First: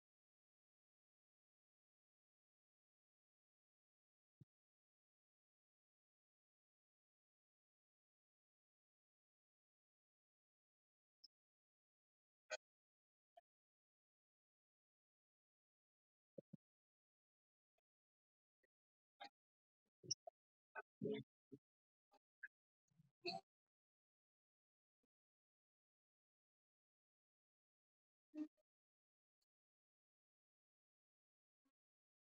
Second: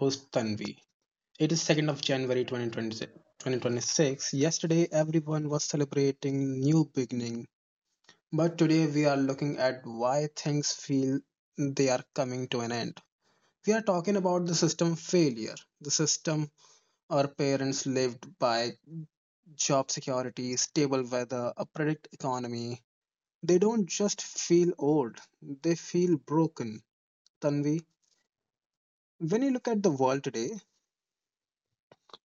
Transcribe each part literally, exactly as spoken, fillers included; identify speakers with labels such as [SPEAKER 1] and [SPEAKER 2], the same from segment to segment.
[SPEAKER 1] host Tanvi. It is second of January twenty twenty-six. Yesterday, everyone was celebrating new beginning, but today we are looking at why things feel they are coming to an end. We are talking about the system failure, the system our parents lived by job security, stable weather, a predict economy. They don't just feel old, they feel broken. Tanvi, when you look at the world today,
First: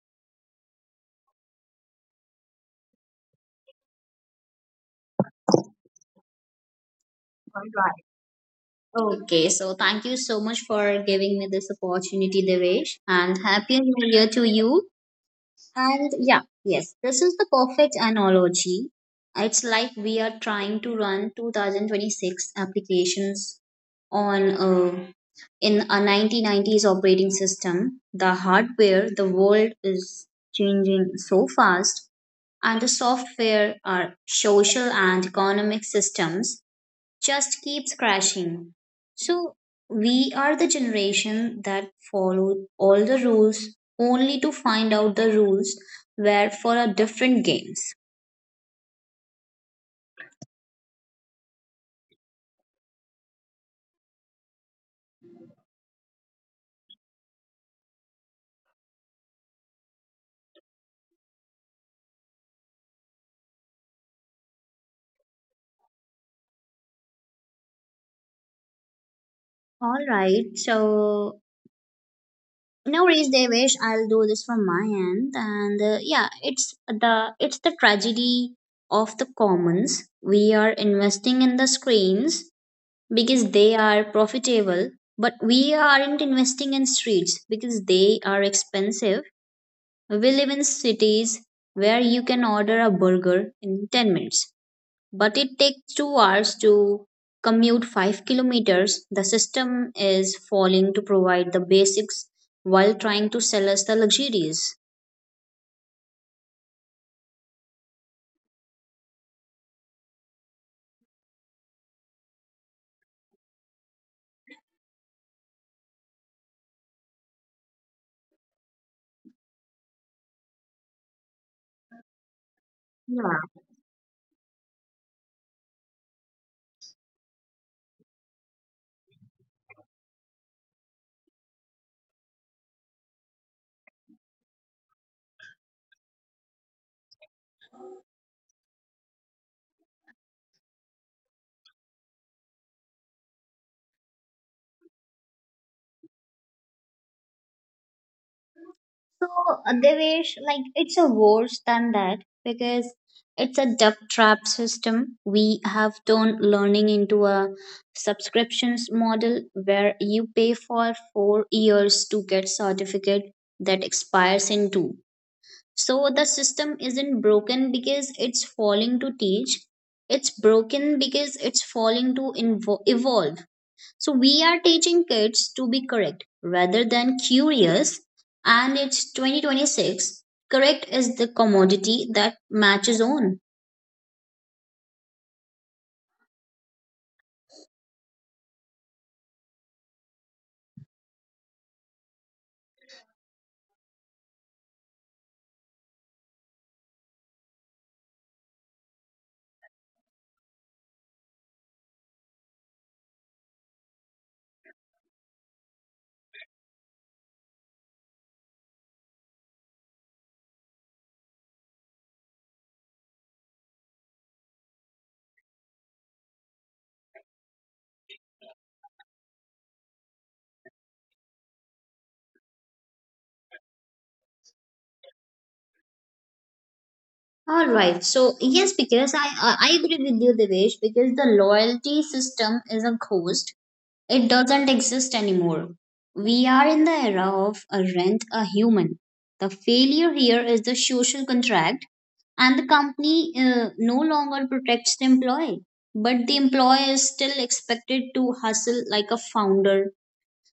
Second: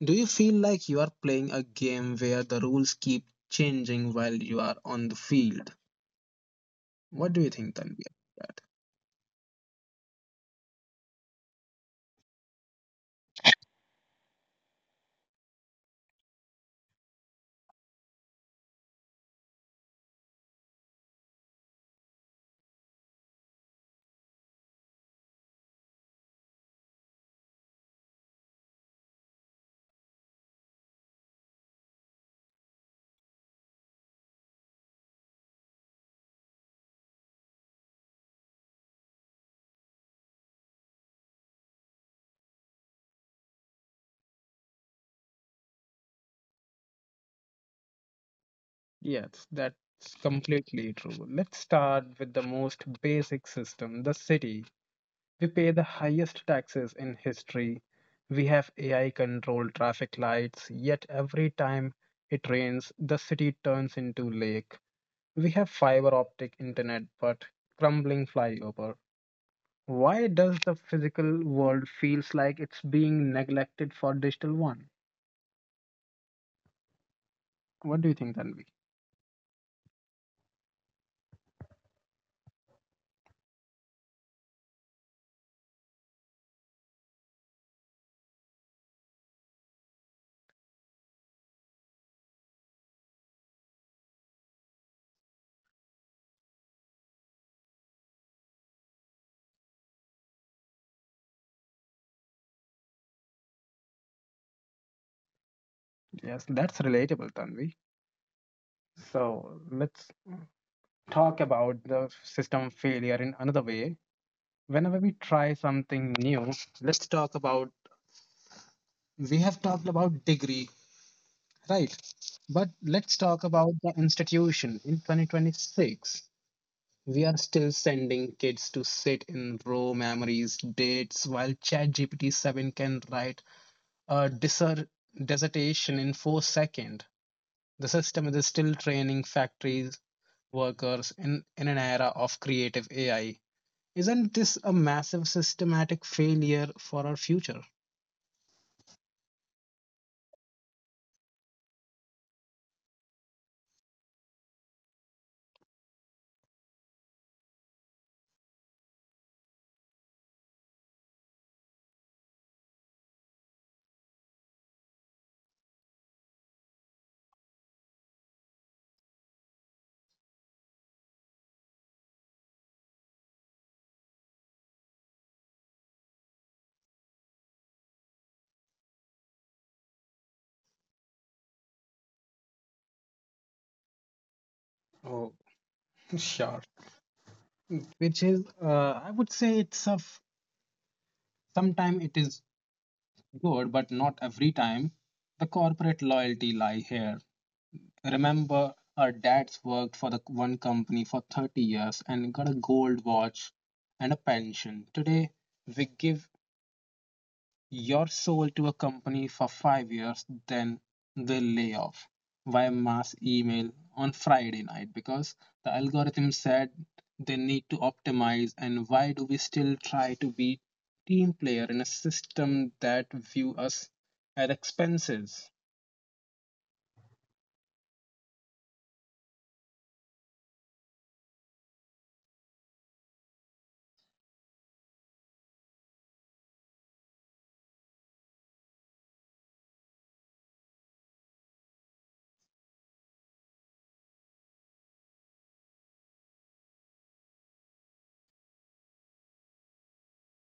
[SPEAKER 1] do you feel like you are playing a game where the rules keep changing while you are on the field? What do you
[SPEAKER 2] All
[SPEAKER 1] think,
[SPEAKER 2] right.
[SPEAKER 1] Tanvir? That
[SPEAKER 2] Okay, so thank you so much for giving me this opportunity, Devesh, and happy new year to you. And yeah, yes, this is the perfect analogy. It's like we are trying to run two thousand twenty-six applications on a, in a nineteen nineties operating system. The hardware, the world is changing so fast, and the software, our social and economic systems just keeps crashing. So we are the generation that followed all the rules only to find out the rules were for a different games.
[SPEAKER 1] yes, that's completely true. Let's start with the most basic system, the city. We pay the highest taxes in history. We have A I controlled traffic lights, yet every time it rains, the city turns into lake. We have fiber optic internet, but crumbling flyover.
[SPEAKER 2] All
[SPEAKER 1] Why does
[SPEAKER 2] right,
[SPEAKER 1] the
[SPEAKER 2] so
[SPEAKER 1] physical world feels like it's
[SPEAKER 2] no worries,
[SPEAKER 1] being
[SPEAKER 2] Devesh.
[SPEAKER 1] neglected
[SPEAKER 2] I'll
[SPEAKER 1] for
[SPEAKER 2] do this
[SPEAKER 1] digital
[SPEAKER 2] from my
[SPEAKER 1] one?
[SPEAKER 2] end, and uh, yeah, it's the it's the
[SPEAKER 1] What do you think,
[SPEAKER 2] tragedy
[SPEAKER 1] Tanvi?
[SPEAKER 2] of the commons. We are investing in the screens because they are profitable, but we aren't investing in streets because they are expensive. We live in cities where you can order a burger in ten minutes, but it takes two hours to commute five kilometers. The system is falling to provide the basics while trying to sell us the luxuries.
[SPEAKER 1] Yes, that's relatable, Tanvi. So let's talk about the system failure in another way. Whenever we try something new, let's talk about we have talked about degree, right? But let's talk
[SPEAKER 2] Yeah.
[SPEAKER 1] about the institution in twenty twenty-six. We are still sending kids to sit in raw memories, dates, while ChatGPT seven can write a desert dissertation in four seconds. The system is still training factories workers in, in an era of creative A I. Isn't this a massive systematic failure for our future?
[SPEAKER 2] So uh, Devesh, like it's a worse than that because it's a duck trap system. We have turned learning into a subscriptions model where you pay for four years to get certificate that expires in two. So the system isn't broken because it's falling to teach. It's broken because it's falling to invo- evolve. So we are teaching kids to be correct rather than curious. And it's twenty twenty-six. Correct is the commodity that matches on.
[SPEAKER 1] Oh, sure. Which is, uh, I would say, it's a f- sometime it is good, but not every time. The corporate loyalty lie here. Remember, her dad's worked for the one company for thirty years and got a gold watch and a pension. Today, we give your soul to a company for five years, then they lay off via mass email on Friday night because the algorithm said they need to optimize. And why do we still try to be team player in a system that view us as expenses?
[SPEAKER 2] All right. So yes, because I I I agree with you, Devesh. Because the loyalty system is a ghost. It doesn't exist anymore. We are in the era of a rent a human. The failure here is the social contract, and the company uh, no longer protects the employee, but the employee is still expected to hustle like a founder.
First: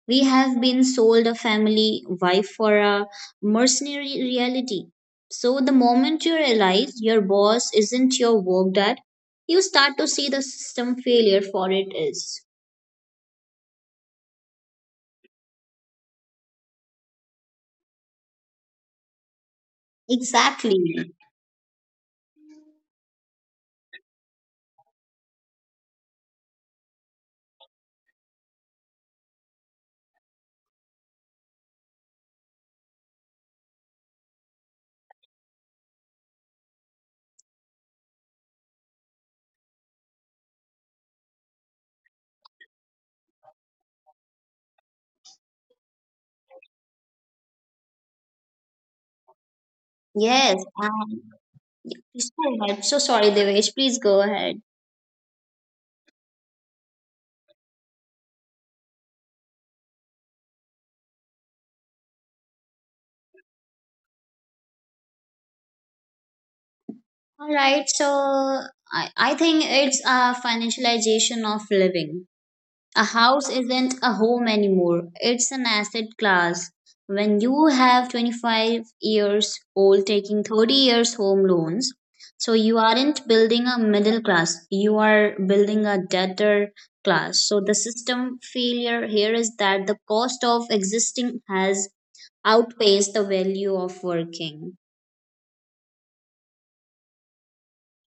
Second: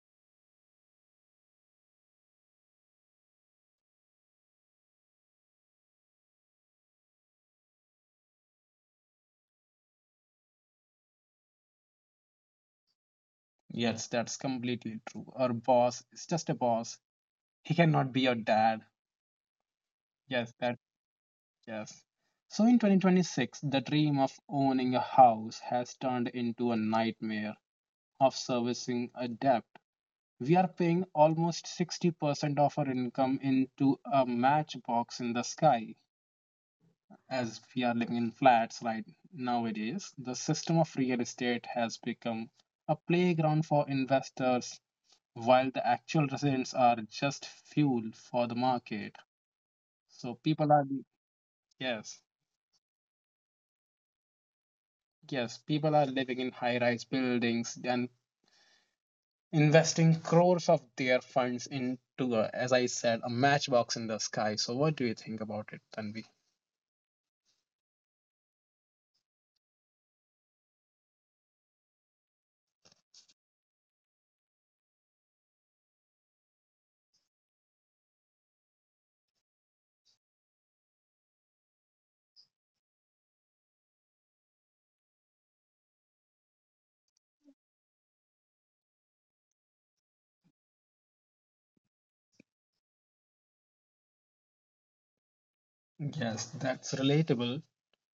[SPEAKER 2] We have been sold a family wife for a mercenary reality. So, the moment you realize your boss isn't your work dad, you start to see the system failure for it is.
[SPEAKER 1] Yes, that's completely true. Our boss is just a boss. He cannot be your dad. Yes, that,
[SPEAKER 2] Exactly.
[SPEAKER 1] yes. So in twenty twenty-six, the dream of owning a house has turned into a nightmare of servicing a debt. We are paying almost sixty percent of our income into a matchbox in the sky. As we are living in flats right nowadays, the system of real estate has become a playground for investors, while the actual residents are just fuel for the market. So
[SPEAKER 2] Yes,
[SPEAKER 1] people are,
[SPEAKER 2] and
[SPEAKER 1] yes.
[SPEAKER 2] please go ahead. So sorry, Devesh. Please go ahead.
[SPEAKER 1] Yes, people are living in high rise buildings and investing crores of their funds into, a, as I said, a matchbox in the sky. So, what do you think about it, Tanvi?
[SPEAKER 2] All right. So I, I think it's a financialization of living. A house isn't a home anymore. It's an asset class. When you have twenty-five years old taking thirty years home loans, so you aren't building a middle class. You are building a debtor class. So the system failure here is that the cost of existing has outpace the value of working.
[SPEAKER 1] Yes, that's relatable,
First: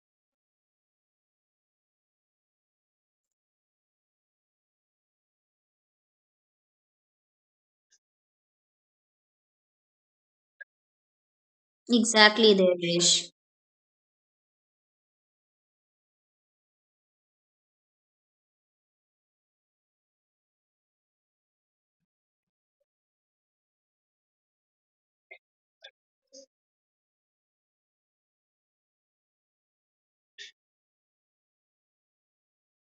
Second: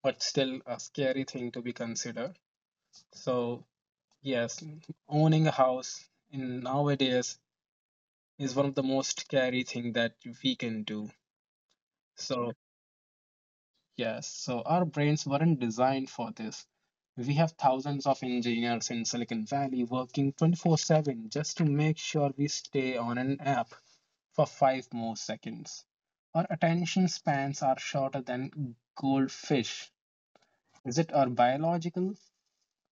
[SPEAKER 1] but still a scary thing to be considered. So, yes, owning a house in nowadays is one of the most scary thing that we can do. So,
[SPEAKER 2] Exactly, Devesh.
[SPEAKER 1] yes, so our brains weren't designed for this. We have thousands of engineers in Silicon Valley working twenty-four seven just to make sure we stay on an app for five more seconds. Our attention spans are shorter than goldfish. Is it our biological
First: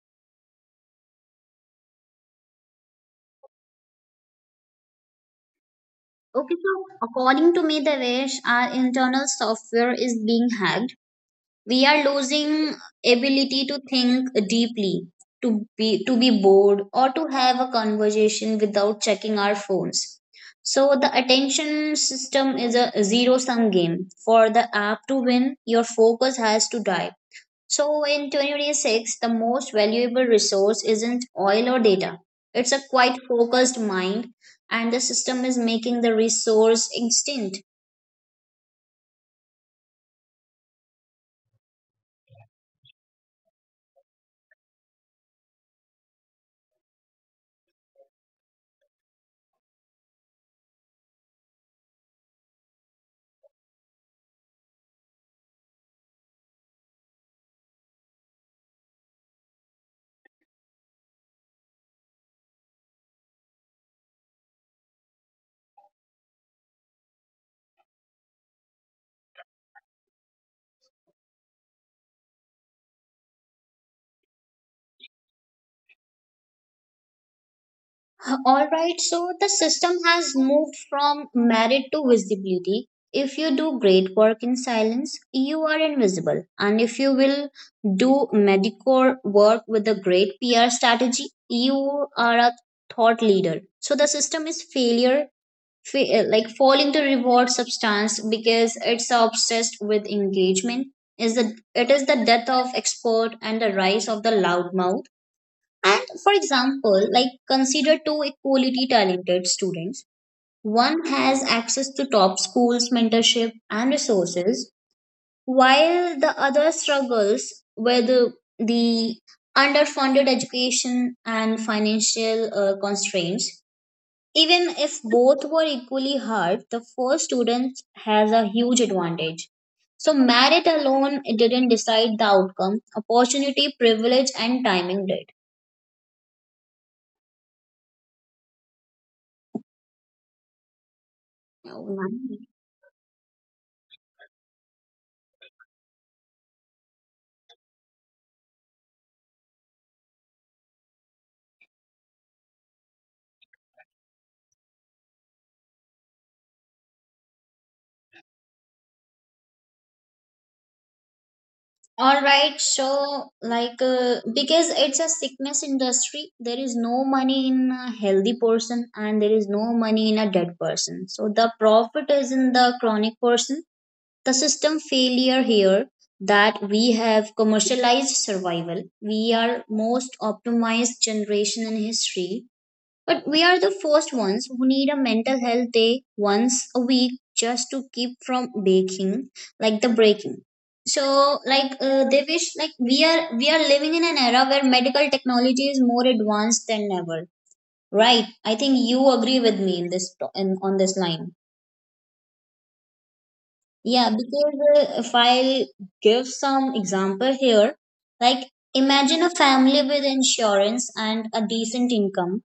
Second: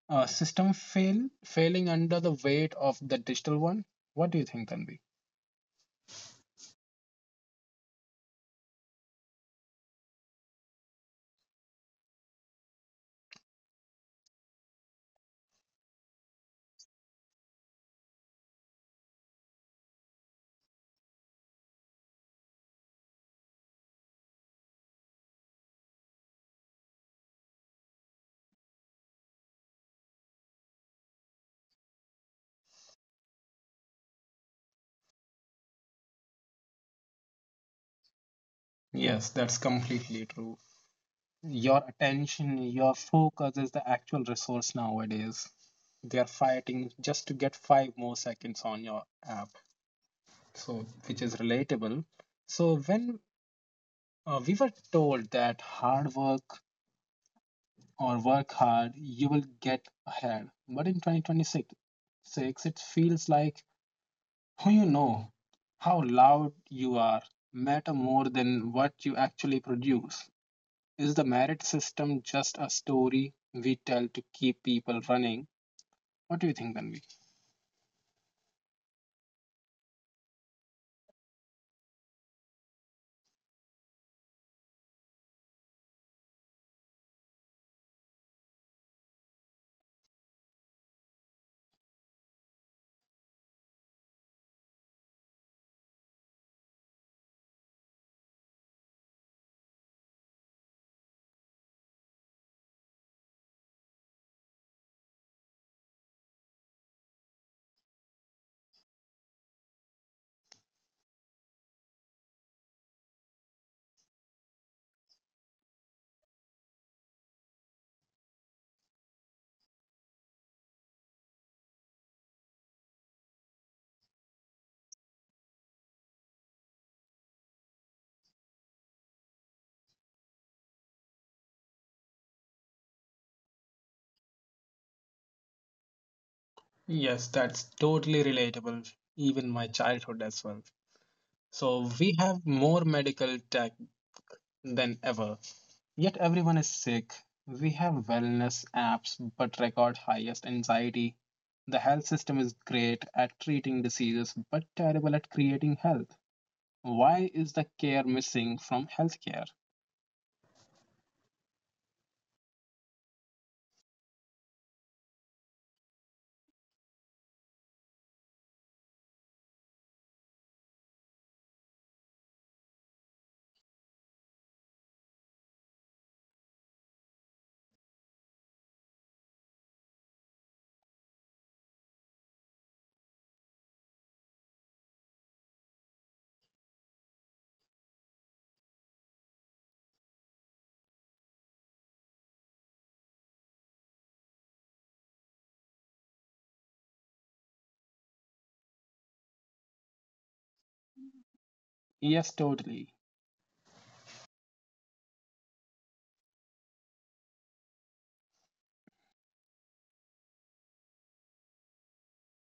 [SPEAKER 1] uh, system fail failing under the weight of the digital one? What do you think, Tanvi?
[SPEAKER 2] Okay, so according to me, Devesh, our internal software is being hacked. We are losing ability to think deeply, to be to be bored, or to have a conversation without checking our phones. So the attention system is a zero sum game. For the app to win, your focus has to die. So in twenty twenty-six, the most valuable resource isn't oil or data. It's a quite focused mind, and the system is making the resource extinct.
[SPEAKER 1] Yes, that's completely true. Your attention, your focus is the actual resource nowadays. They are fighting just to get five more seconds on your app, so which is relatable. So when uh, we were told that hard work or work hard, you will get ahead, but in twenty twenty-six, six, it feels like who you know, how loud you are, matter more than what you actually produce. Is the merit system just a story we tell to keep people running? What do you think, Tanvi?
[SPEAKER 2] All right, so the system has moved from merit to visibility. If you do great work in silence, you are invisible. And if you will do medicore work with a great P R strategy, you are a thought leader. So the system is failure Fa- uh, like falling to reward substance because it's obsessed with engagement is the it is the death of export and the rise of the loudmouth, and for example, like, consider two equality talented students. One has access to top schools mentorship and resources while the other struggles with uh, the underfunded education and financial uh, constraints. Even if both were equally hard, the first student has a huge advantage. So, merit alone didn't decide the outcome, opportunity, privilege, and timing did.
[SPEAKER 1] Yes, that's totally relatable, even my childhood as well.
[SPEAKER 2] Oh,
[SPEAKER 1] So we have
[SPEAKER 2] nice.
[SPEAKER 1] more medical tech than ever. Yet everyone is sick. We have wellness apps but record highest anxiety. The health system is great at treating diseases but terrible at creating health. Why is the care missing from healthcare?
[SPEAKER 2] All right, so like uh, because it's a sickness industry, there is no money in a healthy person and there is no money in a dead person. So the profit is in the chronic person. The system failure here that we have commercialized survival. We are most optimized generation in history, but we are the first ones who need a mental health day once a week just to keep from baking, like the breaking. So, like uh, they wish, like we are we are living in an era where medical technology is more advanced than ever, right? I think you agree with me in this in, on this line.
[SPEAKER 1] Yes, totally.
[SPEAKER 2] Yeah, because uh, if I'll give some example here, like imagine a family with insurance and a decent income.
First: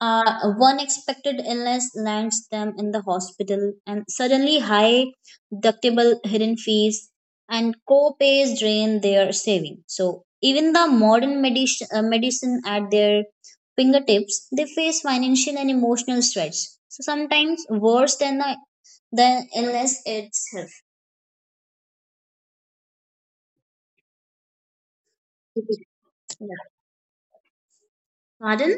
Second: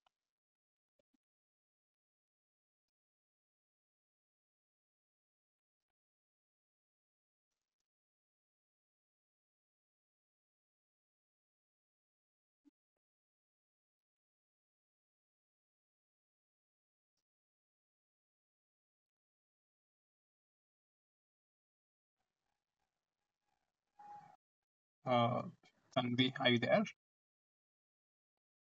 [SPEAKER 2] Uh, one expected illness lands them in the hospital, and suddenly high deductible hidden fees and co-pays drain their saving. So even the modern medicine, uh, medicine at their fingertips, they face financial and emotional stress. So sometimes worse than the, the illness itself.
[SPEAKER 1] Uh, Tanvi, are
[SPEAKER 2] Yeah.
[SPEAKER 1] you there?
[SPEAKER 2] Pardon?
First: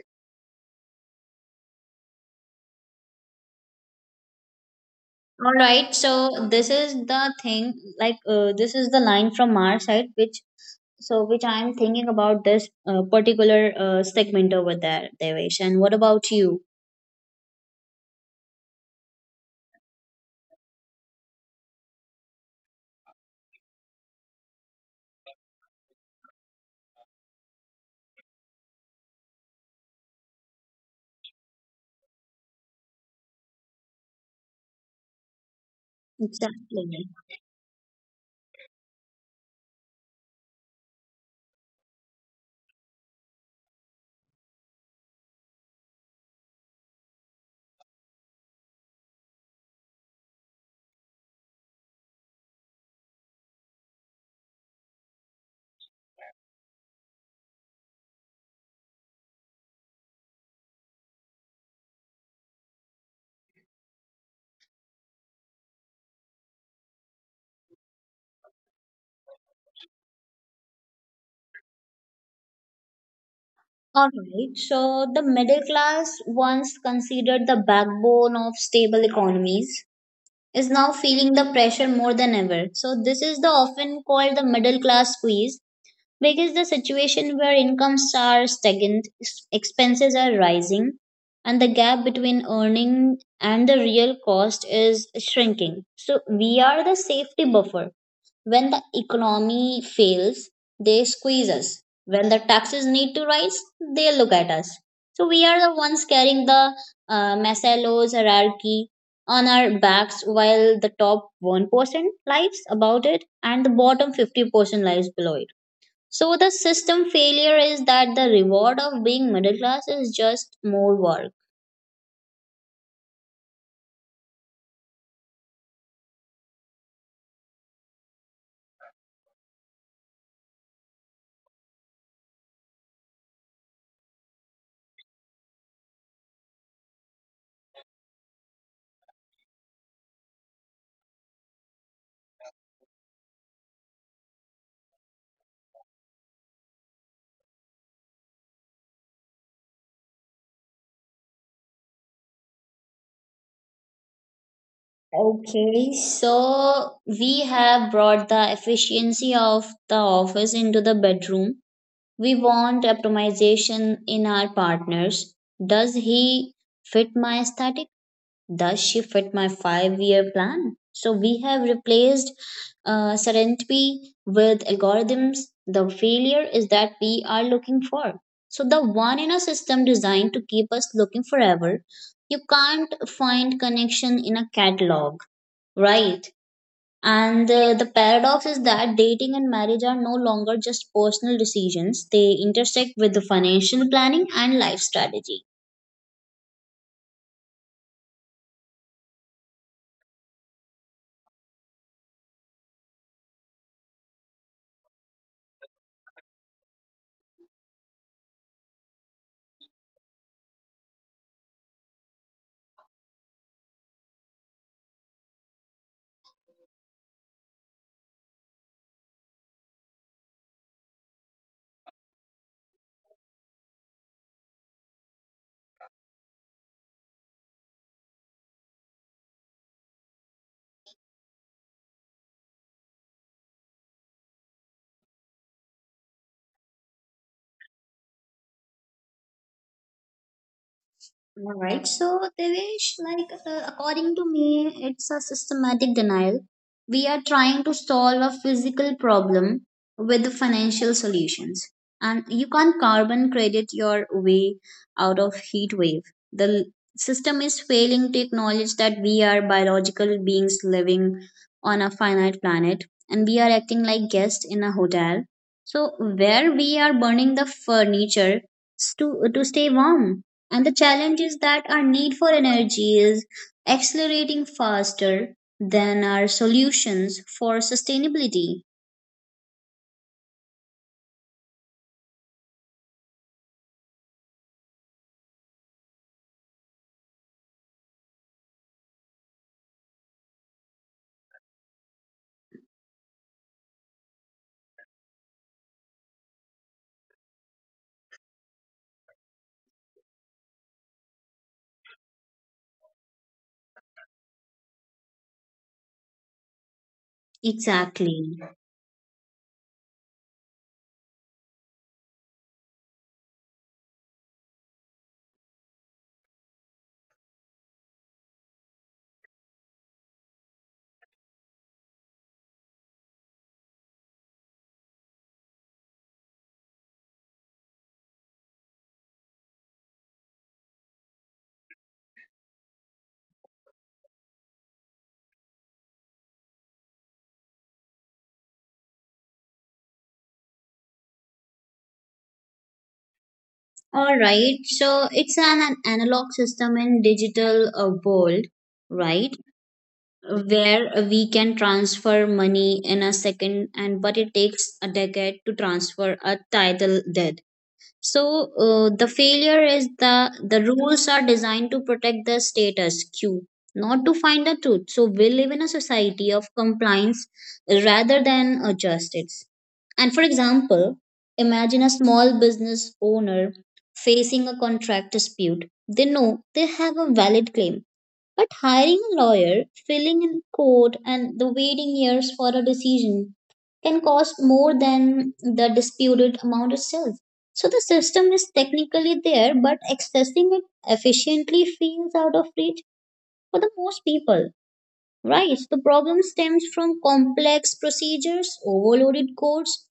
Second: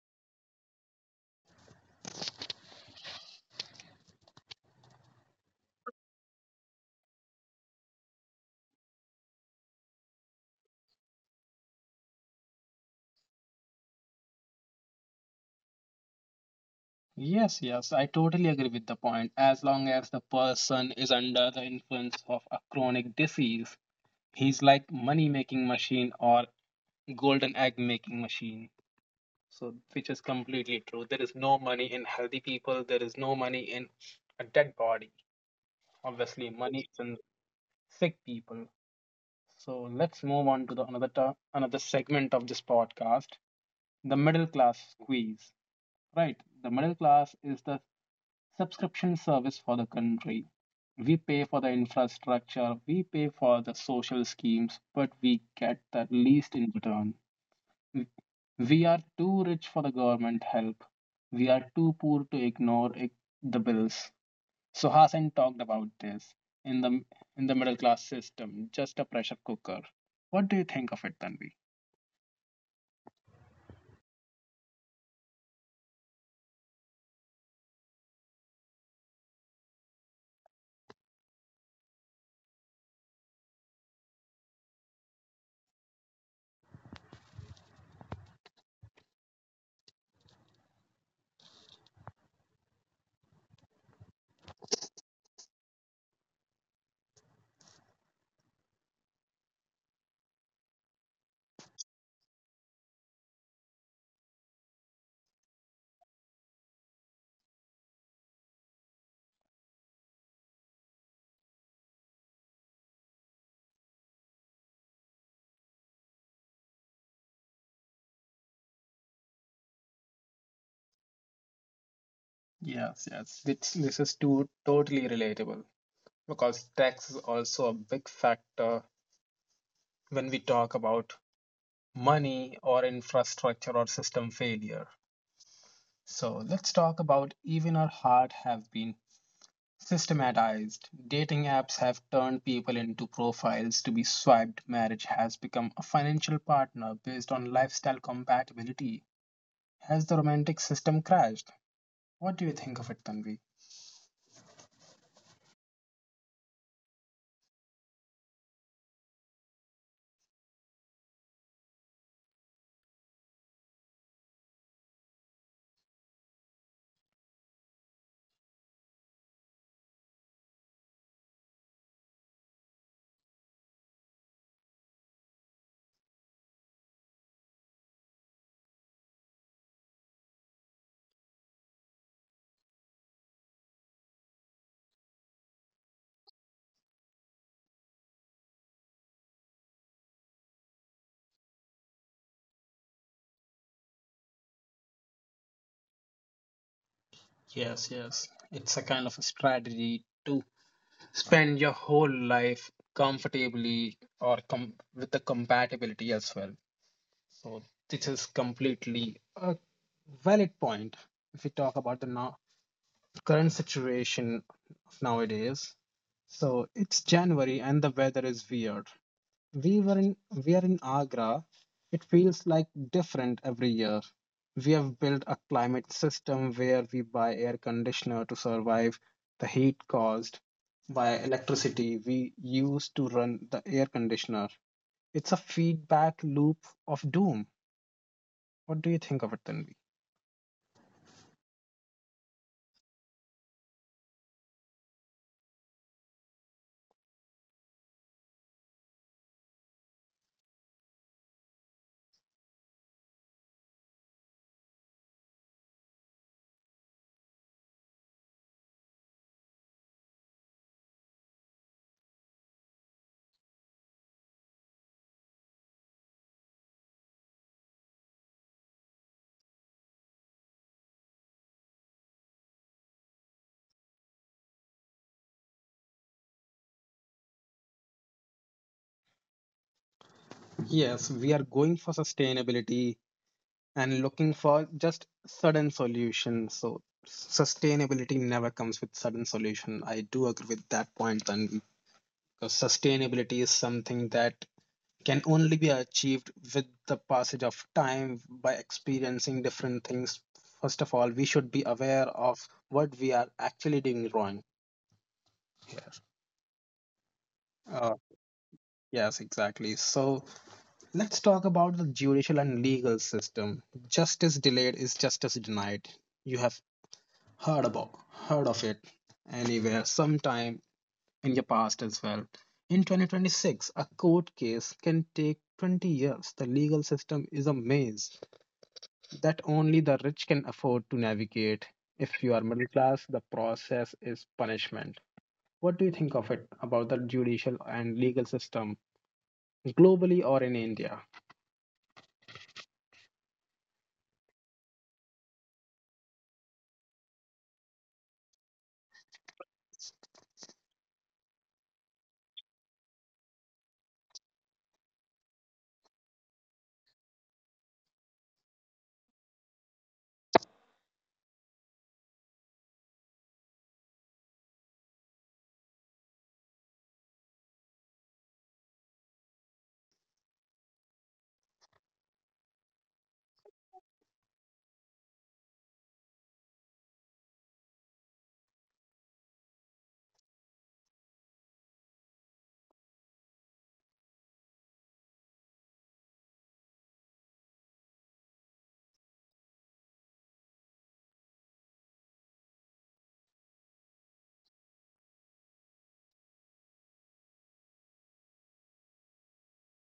[SPEAKER 2] All right. So this is the thing. Like uh, this is the line from our side, which so which I am thinking about this uh, particular uh, segment over there, Devesh. And what about you?
[SPEAKER 1] Yes, yes, I totally agree with the point. As long as the person is under the influence of a chronic disease, he's like money making machine or golden egg making machine. So, which is completely true. There is no money in healthy people. There is no money in a dead body. Obviously, money is
[SPEAKER 2] Exactly.
[SPEAKER 1] in sick people. So let's move on to the another ta- another segment of this podcast, the middle class squeeze. Right, the middle class is the subscription service for the country. We pay for the infrastructure, we pay for the social schemes, but we get the least in return. We are too rich for the government help. We are too poor to ignore the bills. So Hasan talked about this in the in the middle class system, just a pressure cooker. What do you think of it, Tanvi?
[SPEAKER 2] All right. So the middle class, once considered the backbone of stable economies, is now feeling the pressure more than ever. So this is the often called the middle class squeeze because the situation where incomes are stagnant, ex- expenses are rising, and the gap between earning and the real cost is shrinking. So we are the safety buffer. When the economy fails, they squeeze us. When the taxes need to rise, they look at us. So we are the ones carrying the uh, Maslow's hierarchy on our backs while the top one percent lives about it and the bottom fifty percent lives below it. So the system failure is that the reward of being middle class is just more work.
[SPEAKER 1] Yes, yes. This, this is too totally relatable because tax is also a big factor when we talk about money or infrastructure or system failure. So let's talk about even our heart have been systematized. Dating apps have turned people into profiles to be swiped. Marriage has become a financial partner based on lifestyle compatibility. Has the romantic system crashed? What do you think of it, Tanvi?
[SPEAKER 2] Okay, so we have brought the efficiency of the office into the bedroom. We want optimization in our partners. Does he fit my aesthetic? Does she fit my five year plan? So we have replaced uh, certainty with algorithms. The failure is that we are looking for. So the one in a system designed to keep us looking forever. You can't find connection in a catalog, right? And uh, the paradox is that dating and marriage are no longer just personal decisions. They intersect with the financial planning and life strategy.
[SPEAKER 1] Yes, yes. It's a kind of a strategy to spend your whole life comfortably or com- with the compatibility as well. So this is completely a valid point if we talk about the now current situation of nowadays. So it's January and the weather is weird. We were in we are in Agra. It feels like different every year. We have built a climate system where we buy air conditioner to survive the heat caused by electricity we use to run the air conditioner. It's a feedback loop of doom. What do you think of it, Tanvi?
[SPEAKER 2] Alright, so, Devesh, like uh, according to me, it's a systematic denial. We are trying to solve a physical problem with financial solutions, and you can't carbon credit your way out of heat wave. The l- system is failing to acknowledge that we are biological beings living on a finite planet, and we are acting like guests in a hotel. So, where we are burning the furniture to to stay warm, and the challenge is that our need for energy is accelerating faster than our solutions for sustainability.
[SPEAKER 1] Yes, we are going for sustainability and looking for just sudden solutions. So sustainability never comes with sudden solution. I do agree with that point, Tanvi. Because sustainability is something that can only be achieved with the passage of time by experiencing different things. First of all, we should be aware of what we are actually doing wrong here. Uh,
[SPEAKER 2] Exactly.
[SPEAKER 1] yes, exactly. So let's talk about the judicial and legal system. Justice delayed is justice denied. You have heard about heard of it anywhere sometime in your past as well. In twenty twenty-six, a court case can take twenty years. The legal system is a maze that only the rich can afford to navigate. If you are middle class, the process is punishment. What do you think of it about the judicial and legal system globally or in India?
[SPEAKER 2] All right. So it's an, an analog system in digital uh, world, right? Where we can transfer money in a second, and but it takes a decade to transfer a title debt. So uh, the failure is the the rules are designed to protect the status quo, not to find the truth. So we live in a society of compliance rather than uh, justice. And for example, imagine a small business owner facing a contract dispute. They know they have a valid claim, but hiring a lawyer, filling in court, and the waiting years for a decision can cost more than the disputed amount itself. So the system is technically there, but accessing it efficiently feels out of reach for the most people, right? So, the problem stems from complex procedures, overloaded courts,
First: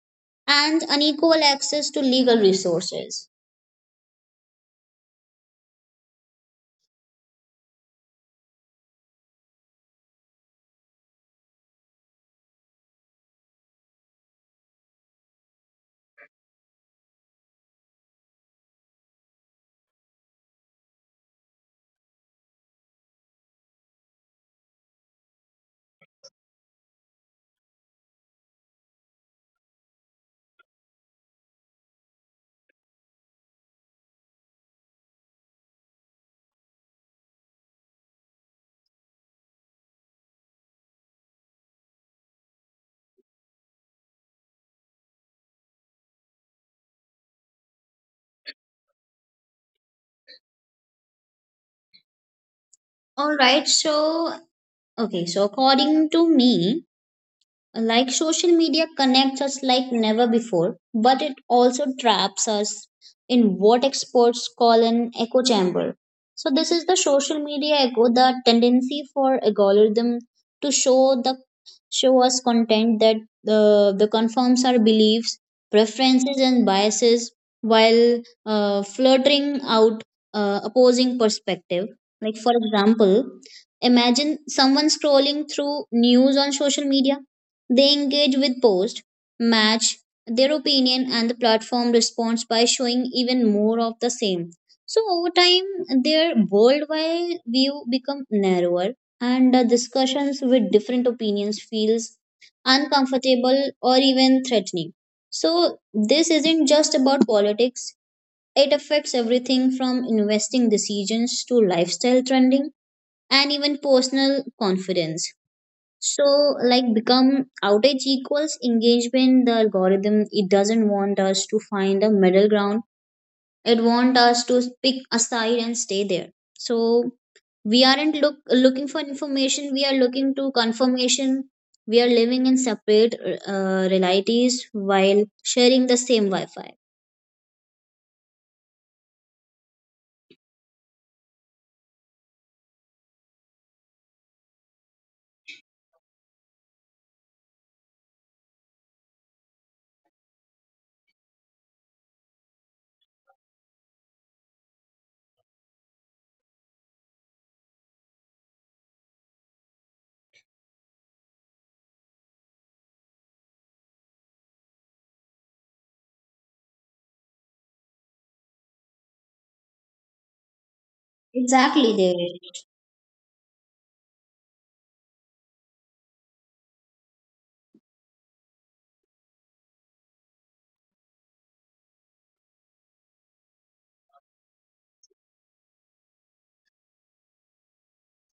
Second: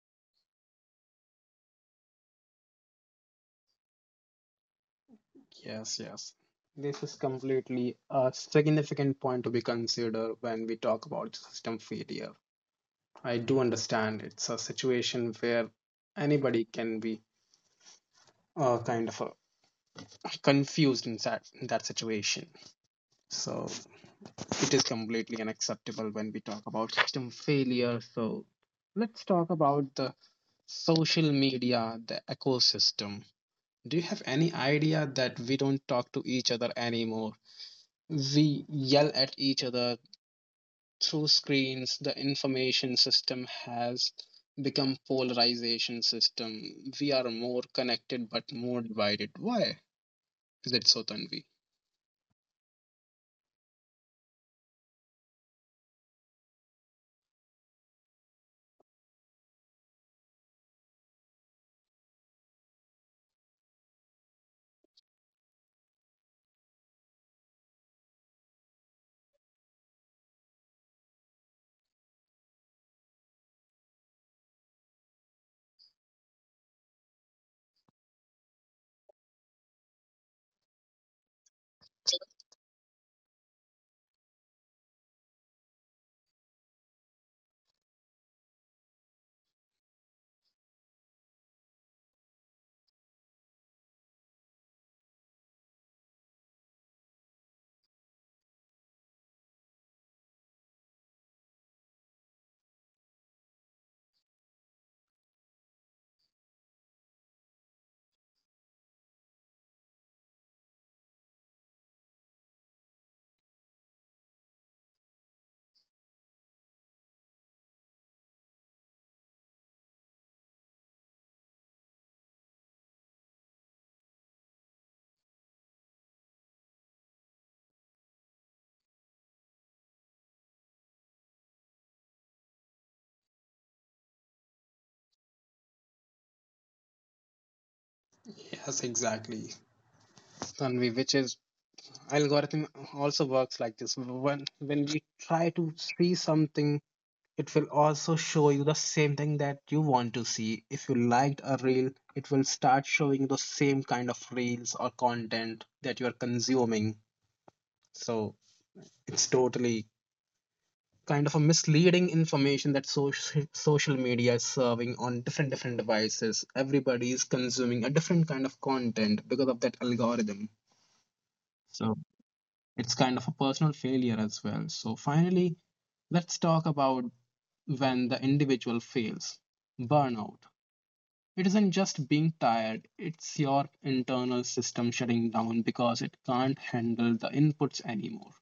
[SPEAKER 2] and unequal access to legal resources.
[SPEAKER 1] Yes, yes. This is completely a significant point to be considered when we talk about system failure. I do understand it's a situation where anybody can be uh, kind of uh, confused in that, in that situation. So it is completely unacceptable when we talk about system failure. So let's talk about the social media, the ecosystem. Do you have any idea that we don't talk to each other anymore? We yell at each other through screens. The information system has become polarization system. We are more connected but more divided. Why is it so, Tanvi?
[SPEAKER 2] All right, so okay, so according to me, like social media connects us like never before, but it also traps us in what experts call an echo chamber. So, this is the social media echo, the tendency for algorithm to show the show us content that the the confirms our beliefs, preferences, and biases while uh, flirting out uh, opposing perspective. Like for example, imagine someone scrolling through news on social media. They engage with posts, match their opinion, and the platform responds by showing even more of the same. So over time, their worldwide view become narrower, and the discussions with different opinions feels uncomfortable or even threatening. So this isn't just about politics. It affects everything from investing decisions to lifestyle trending and even personal confidence. So, like, become outage equals engagement. The algorithm it doesn't want us to find a middle ground. It want us to pick a side and stay there. So we aren't look looking for information. We are looking to confirmation. We are living in separate uh, realities while sharing the same Wi-Fi.
[SPEAKER 1] Yes, exactly. Tanvi, which is algorithm also works like this when when we try to see something, it will also show you the same thing that you want to see. If you liked a reel, it will start showing the same kind of reels or content that you are consuming. So it's totally kind of a misleading information that social social media is serving on different different devices. Everybody is consuming a different kind of content because of that algorithm. So
[SPEAKER 2] Exactly, David.
[SPEAKER 1] it's kind of a personal failure as well. So, finally, let's talk about when the individual fails burnout. It isn't just being tired, it's your internal system shutting down because it can't handle the inputs anymore.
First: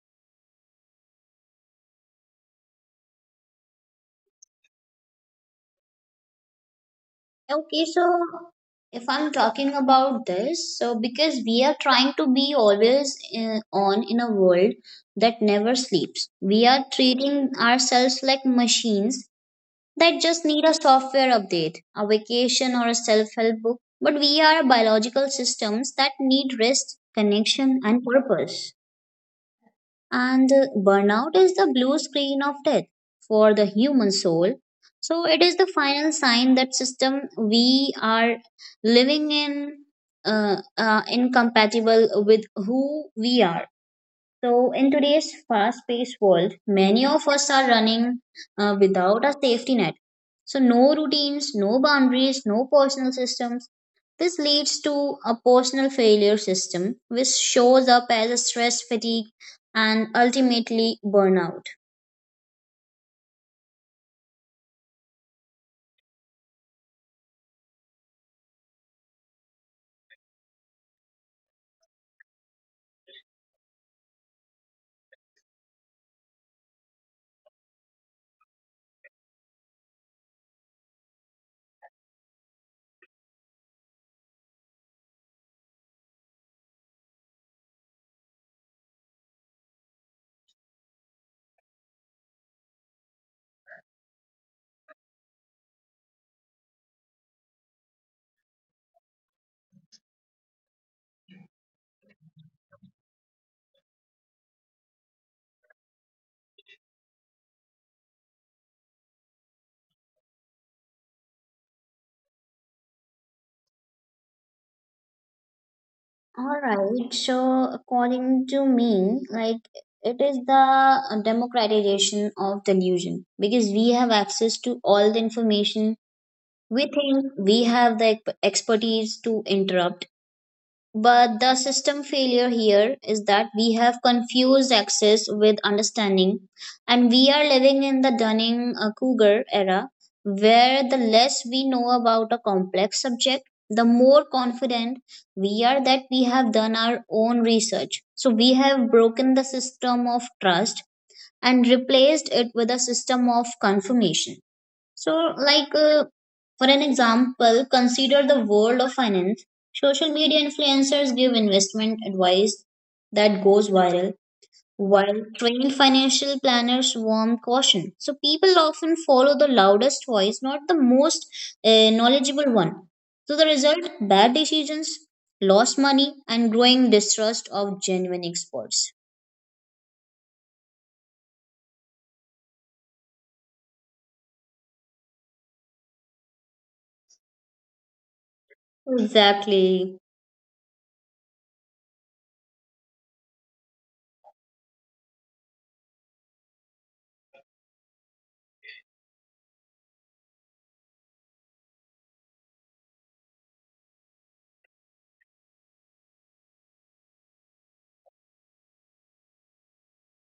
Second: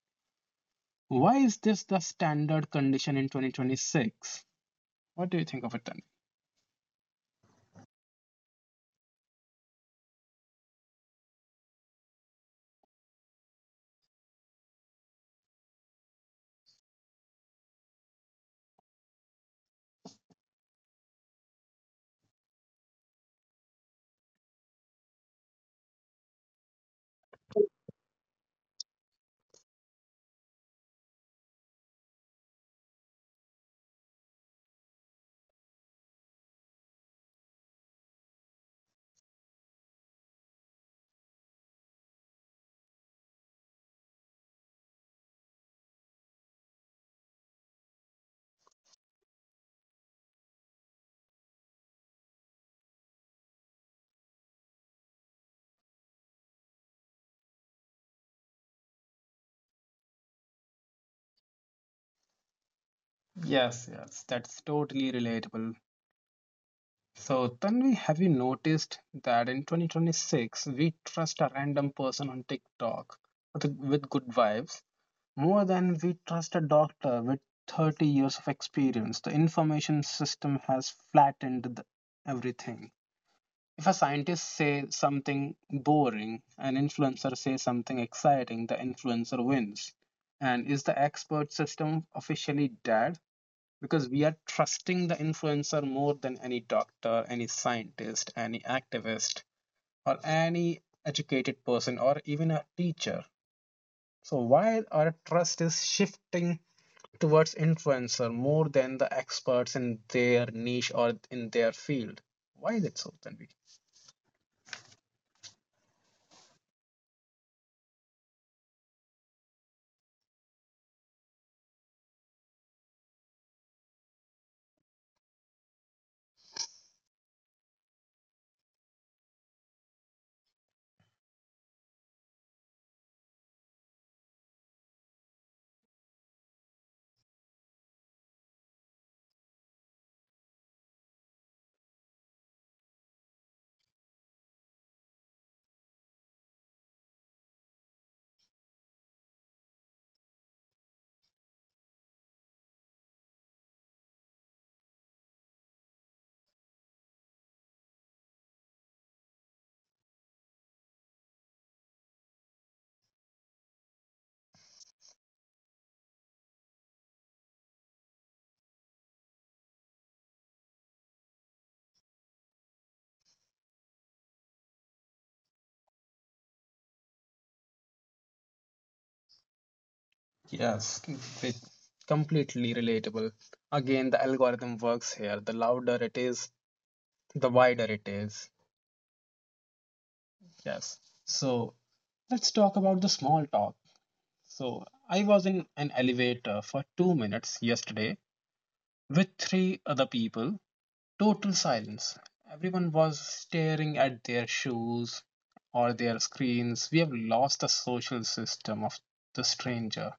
[SPEAKER 1] Why is this the standard condition in twenty twenty-six? What do you think of it, then?
[SPEAKER 2] Okay, so if I'm talking about this, so because we are trying to be always in, on in a world that never sleeps, we are treating ourselves like machines that just need a software update, a vacation, or a self help book. But we are biological systems that need rest, connection, and purpose. And uh, burnout is the blue screen of death for the human soul. So it is the final sign that system we are living in uh, uh, incompatible with who we are. So, in today's fast paced world, many of us are running uh, without a safety net. So, no routines, no boundaries, no personal systems. This leads to a personal failure system, which shows up as a stress fatigue and ultimately burnout.
[SPEAKER 1] Yes, yes, that's totally relatable. So, Tanvi, have you noticed that in twenty twenty-six we trust a random person on TikTok with, with good vibes more than we trust a doctor with thirty years of experience? The information system has flattened the, everything. If a scientist says something boring, an influencer says something exciting, the influencer wins. And is the expert system officially dead? Because we are trusting the influencer more than any doctor, any scientist, any activist, or any educated person, or even a teacher. So, why our trust is shifting towards influencer more than the experts in their niche or in their field? Why is it so, Tanvi?
[SPEAKER 2] All right, so according to me, like it is the democratization of delusion because we have access to all the information. We think we have the ec- expertise to interrupt, but the system failure here is that we have confused access with understanding, and we are living in the Dunning uh, Kruger era where the less we know about a complex subject, the more confident we are that we have done our own research. So we have broken the system of trust and replaced it with a system of confirmation. So, like uh, for an example, consider the world of finance. Social media influencers give investment advice that goes viral, while trained financial planners warn caution. So, people often follow the loudest voice, not the most uh, knowledgeable one. So, the result bad decisions, lost money, and growing distrust of genuine experts.
[SPEAKER 1] Yes, it's completely relatable. Again, the algorithm works here. The louder it is, the wider it is.
[SPEAKER 2] Exactly.
[SPEAKER 1] Yes. So, let's talk about the small talk. So I was in an elevator for two minutes yesterday with three other people. Total silence. Everyone was staring at their shoes or their screens. We have lost the social system of the stranger.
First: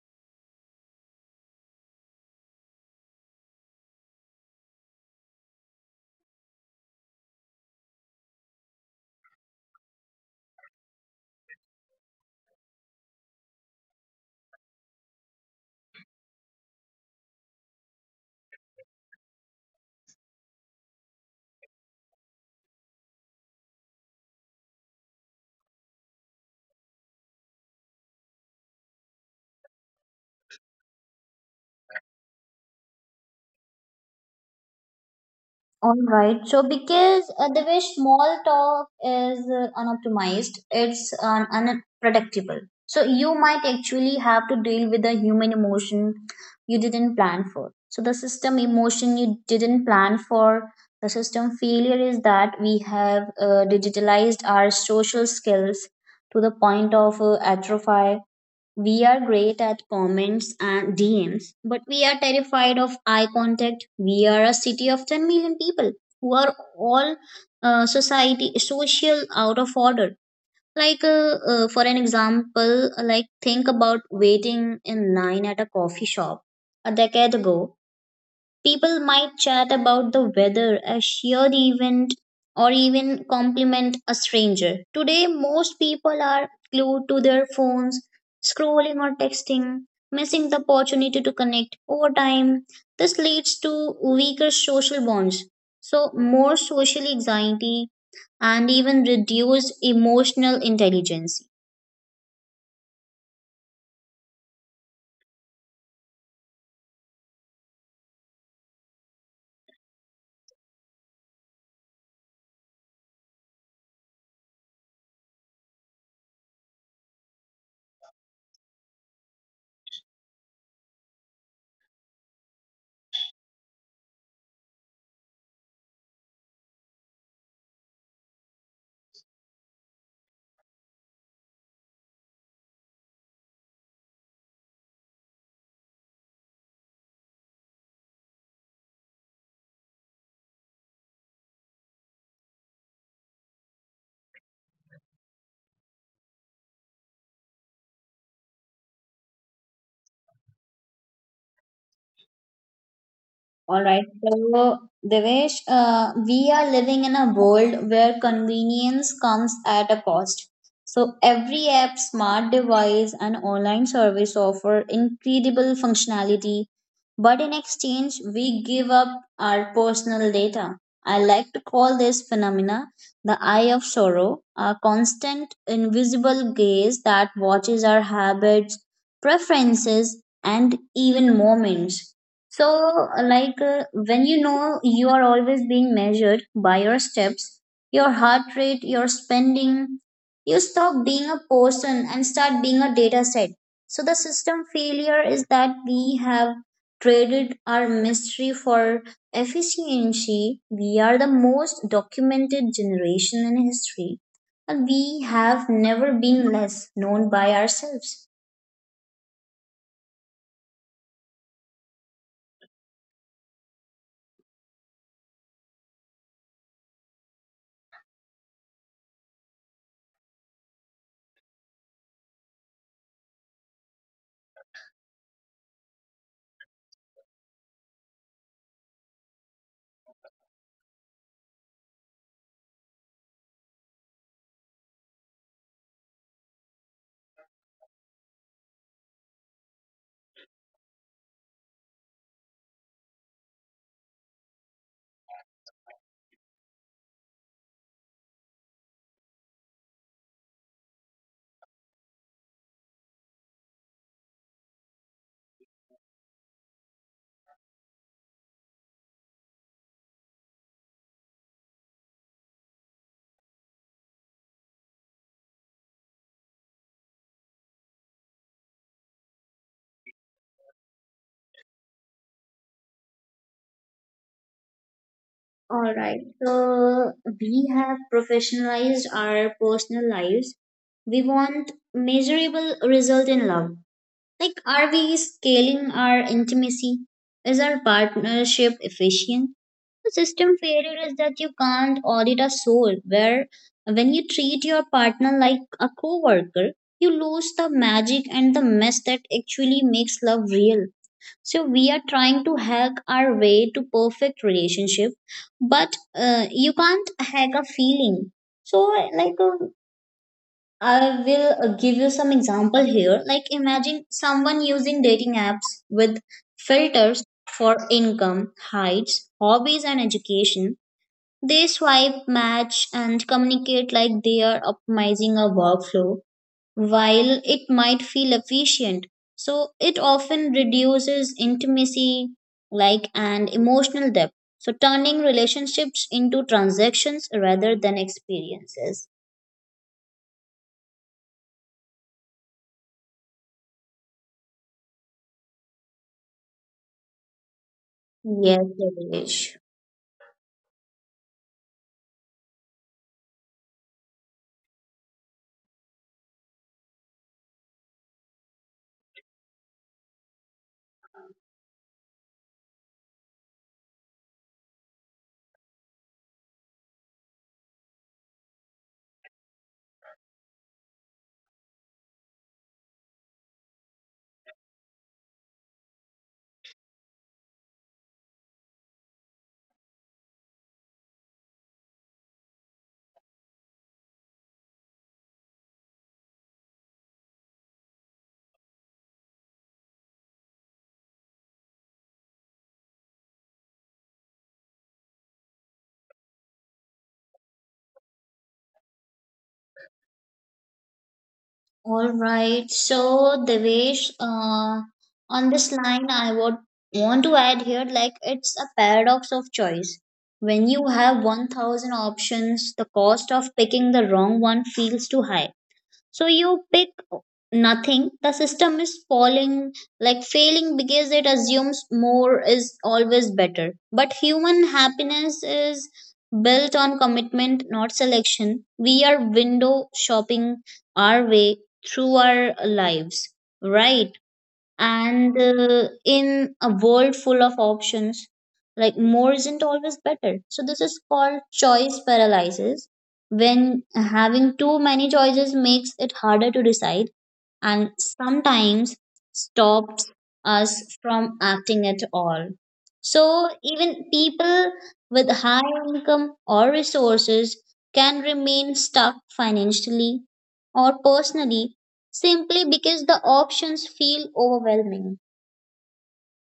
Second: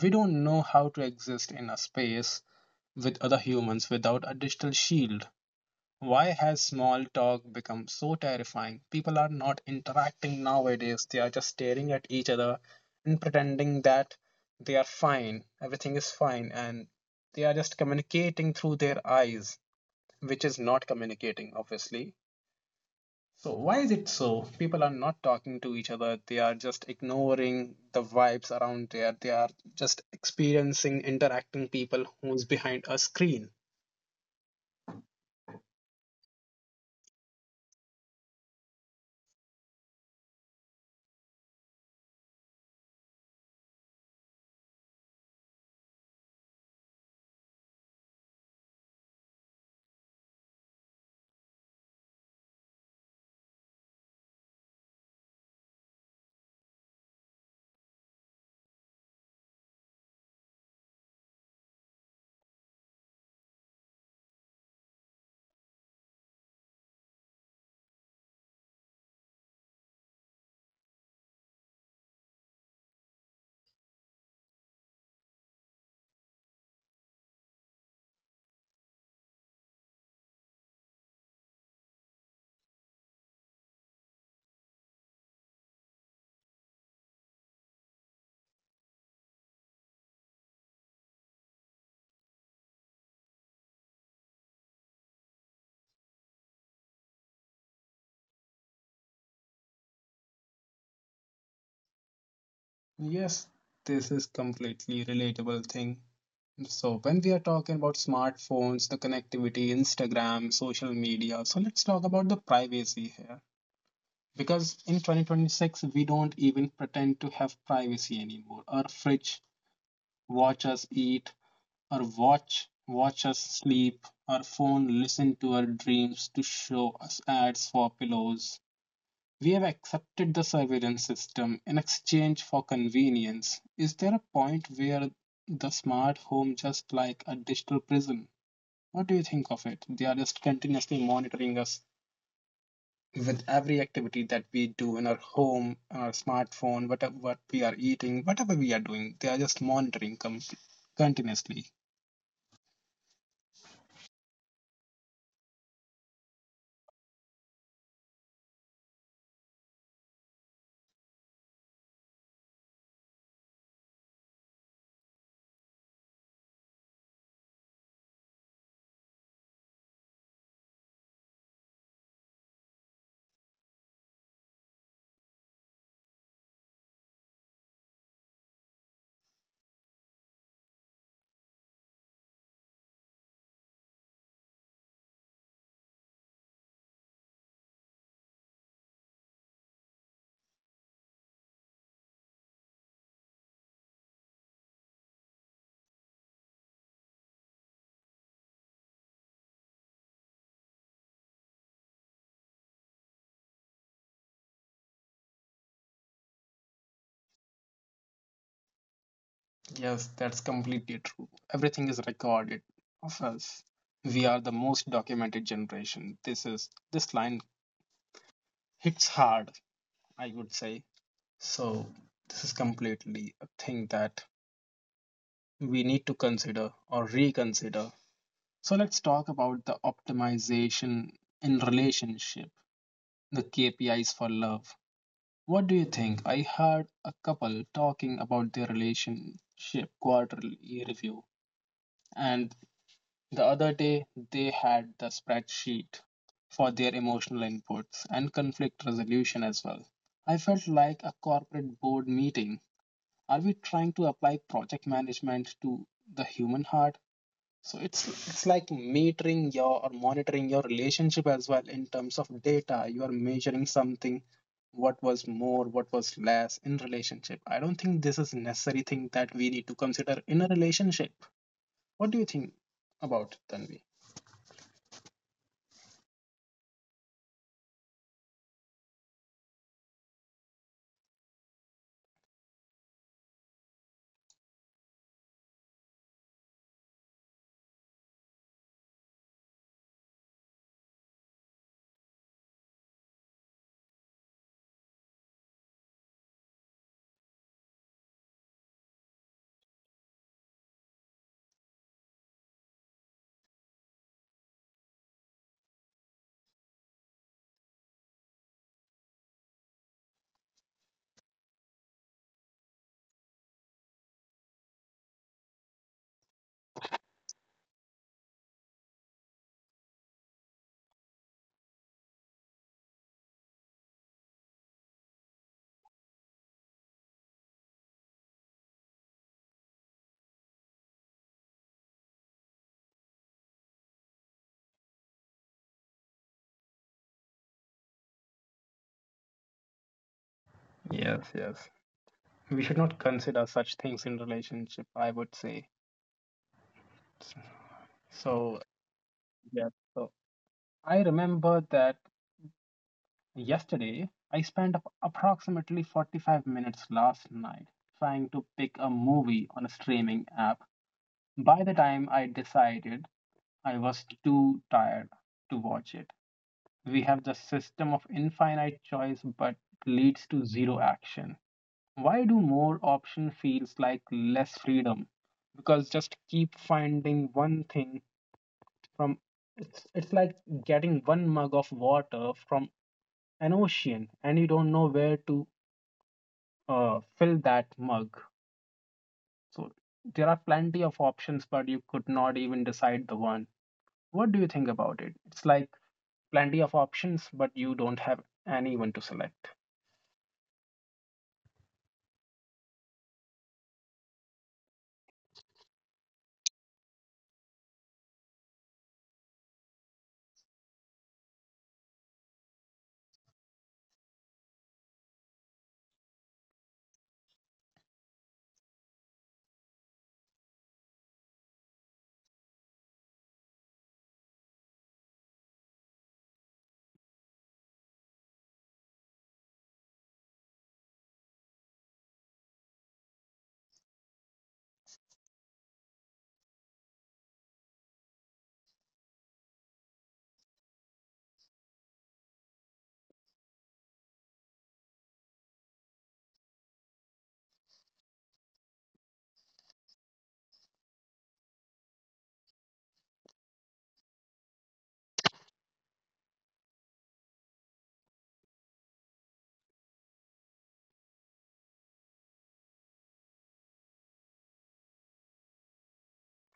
[SPEAKER 1] We don't know how to exist in a space with other humans without a digital shield. Why has small talk become so terrifying? People are not interacting nowadays. They are just staring at each other and pretending that they are fine, everything is fine, and they are just communicating through their eyes, which is not communicating, obviously. So, why is it so? People are not talking to each other. They are just ignoring the vibes around there. They are just experiencing, interacting people who's behind a screen.
[SPEAKER 2] All right. So, because uh, the way small talk is uh, unoptimized, it's um, unpredictable. So, you might actually have to deal with a human emotion you didn't plan for. So, the system emotion you didn't plan for, the system failure is that we have uh, digitalized our social skills to the point of uh, atrophy. We are great at comments and D Ms, but we are terrified of eye contact. We are a city of ten million people who are all uh, society social out of order. Like, uh, uh, for an example, like think about waiting in line at a coffee shop a decade ago. People might chat about the weather, a shared event, or even compliment a stranger. Today, most people are glued to their phones, scrolling or texting, missing the opportunity to connect. Over time, this leads to weaker social bonds, so more social anxiety, and even reduced emotional intelligence.
[SPEAKER 1] Yes, this is completely relatable thing. So when we are talking about smartphones, the connectivity, Instagram, social media, so let's talk about the privacy here. Because in twenty twenty-six, we don't even pretend to have privacy anymore. Our fridge watch us eat, or watch watch us sleep, our phone listen to our dreams to show us ads for pillows. We have accepted the surveillance system in exchange for convenience. Is there a point where the smart home just like a digital prison? What do you think of it? They are just continuously monitoring us with every activity that we do in our home, on our smartphone, whatever what we are eating, whatever we are doing. They are just monitoring com- continuously.
[SPEAKER 2] All right. So, Devesh, uh, we are living in a world where convenience comes at a cost. So, every app, smart device, and online service offer incredible functionality, but in exchange, we give up our personal data. I like to call this phenomena the eye of sorrow, a constant invisible gaze that watches our habits, preferences, and even moments. So, like uh, when you know you are always being measured by your steps, your heart rate, your spending, you stop being a person and start being a data set. So the system failure is that we have traded our mystery for efficiency. We are the most documented generation in history, and we have never been less known by ourselves.
[SPEAKER 1] Yes, that's completely true. Everything is recorded of us. We are the most documented generation. This is this line hits hard, I would say. So this is completely a thing that we need to consider or reconsider. So let's talk about the optimization in relationship, the K P Is for love. What do you think? I heard a couple talking about their relationship quarterly review and the other day, they had the spreadsheet for their emotional inputs and conflict resolution as well. I felt like a corporate board meeting. Are we trying to apply project management to the human heart? So it's it's like metering your or monitoring your relationship as well in terms of data. You are measuring something, what was more, what was less in relationship. I don't think this is necessary thing that we need to consider in a relationship. What do you think about it, Tanvi?
[SPEAKER 2] All right, so we have professionalized our personal lives. We want measurable result in love. Like, are we scaling our intimacy? Is our partnership efficient? The system failure is that you can't audit a soul, where when you treat your partner like a coworker, you lose the magic and the mess that actually makes love real. So, we are trying to hack our way to perfect relationship, but uh, you can't hack a feeling. So, like, uh, I will uh, give you some example here. Like imagine someone using dating apps with filters for income, heights, hobbies and education. They swipe, match and communicate like they are optimizing a workflow while it might feel efficient. So it often reduces intimacy like and emotional depth. So turning relationships into transactions rather than experiences.
[SPEAKER 1] Yes, yes. We should not consider such things in relationship, I would say. So,
[SPEAKER 2] Yes, Devesh.
[SPEAKER 1] yeah. So I remember that yesterday I spent ap- approximately forty-five minutes last night trying to pick a movie on a streaming app. By the time I decided, I was too tired to watch it. We have the system of infinite choice but leads to zero action. Why do more option feels like less freedom? Because just keep finding one thing from it's it's like getting one mug of water from an ocean and you don't know where to uh, fill that mug. So there are plenty of options, but you could not even decide the one. What do you think about it? It's like plenty of options, but you don't have anyone to select.
[SPEAKER 2] All right. So, Devesh, uh, on this line, I would want to add here like it's a paradox of choice. When you have one thousand options, the cost of picking the wrong one feels too high. So you pick nothing. The system is falling, like failing because it assumes more is always better. But human happiness is built on commitment, not selection. We are window shopping our way through our lives, right? And uh, in a world full of options like more isn't always better, so this is called choice paralysis when having too many choices makes it harder to decide and sometimes stops us from acting at all. So, even people with high income or resources can remain stuck financially or personally simply because the options feel overwhelming.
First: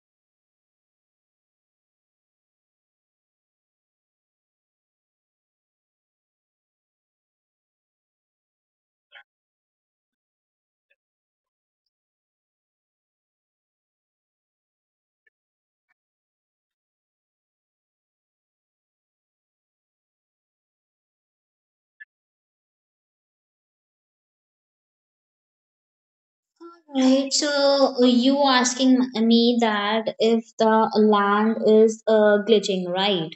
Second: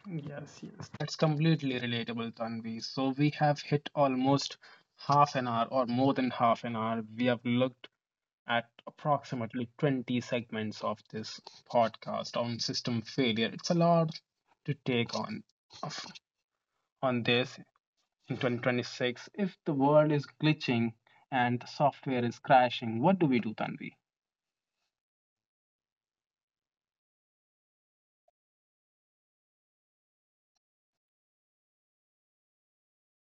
[SPEAKER 1] Yes, yes, that's completely relatable, Tanvi. So we have hit almost half an hour or more than half an hour. We have looked at approximately twenty segments of this podcast on system failure. It's a lot to take on of- on this in twenty twenty-six. If the world is glitching and the software is crashing, what do we do, Tanvi?
[SPEAKER 2] Right, so uh, you asking me that if the land is uh, glitching, right?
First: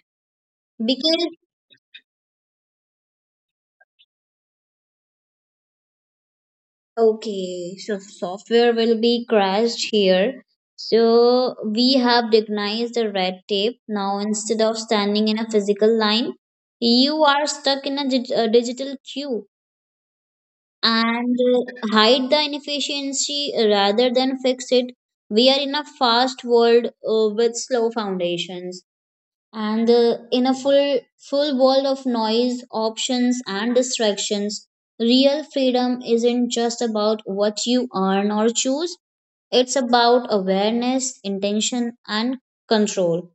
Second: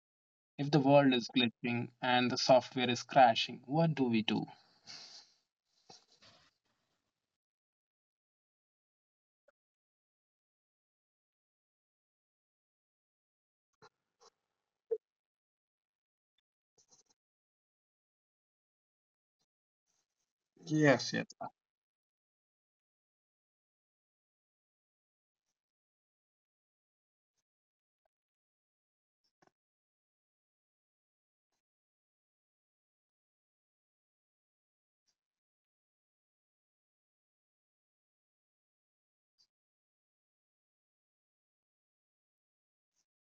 [SPEAKER 1] If the world
[SPEAKER 2] Because
[SPEAKER 1] is glitching and the software is crashing, what do we do?
[SPEAKER 2] okay, so software will be crashed here. So we have recognized the red tape. Now, instead of standing in a physical line, you are stuck in a, dig- a digital queue,
[SPEAKER 1] Yes, yes.
[SPEAKER 2] and uh, hide the inefficiency rather than fix it. We are in a fast world uh, with slow foundations, and uh, in a full full world of noise options and distractions, real freedom isn't just about what you earn or choose. It's about awareness, intention and control.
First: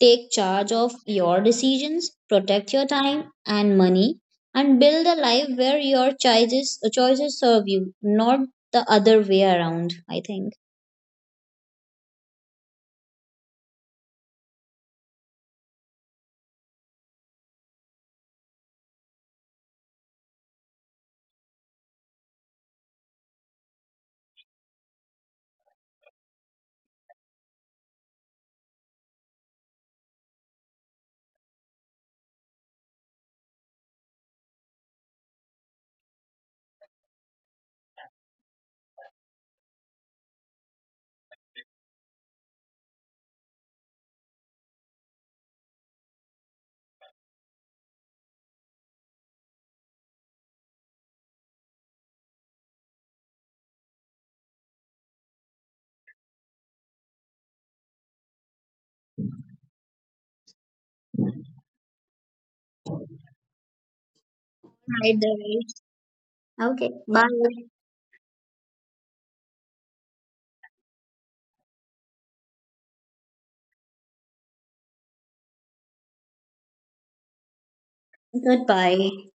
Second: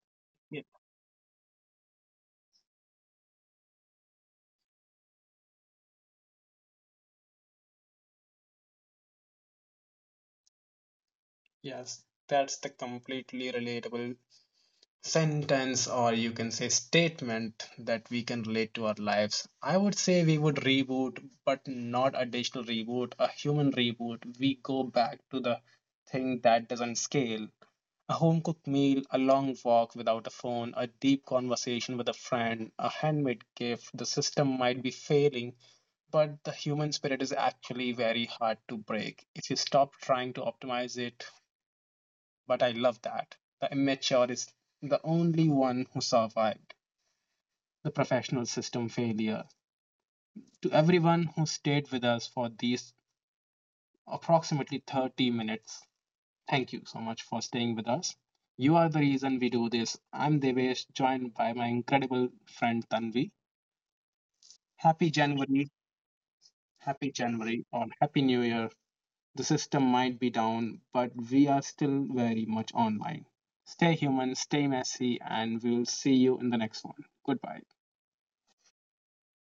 [SPEAKER 2] Take charge of your decisions, protect your time and money, and build a life where your choices choices serve you, not the other way around. I think
[SPEAKER 1] Yes, that's the completely relatable sentence, or you can say statement that we can relate to our lives. I would say we would reboot, but not a digital reboot, a human reboot. We go back to the thing that doesn't scale. A home cooked meal, a long walk without a phone, a deep conversation with a friend, a handmade gift. The system might be failing, but the human spirit is actually very hard to break. If you stop trying to optimize it, but I love that. The immature is the only one who survived the professional system failure. To everyone who stayed with us for these approximately thirty minutes, thank you so much for staying with us. You are the reason we do this. I'm Devesh, joined by my incredible friend Tanvi. Happy
[SPEAKER 2] right,
[SPEAKER 1] January,
[SPEAKER 2] right. Okay,
[SPEAKER 1] happy
[SPEAKER 2] bye.
[SPEAKER 1] January, or happy New Year. The system might be down, but we are still very much online. Stay human, stay messy, and we'll see you in the next one. Goodbye.
[SPEAKER 2] Goodbye.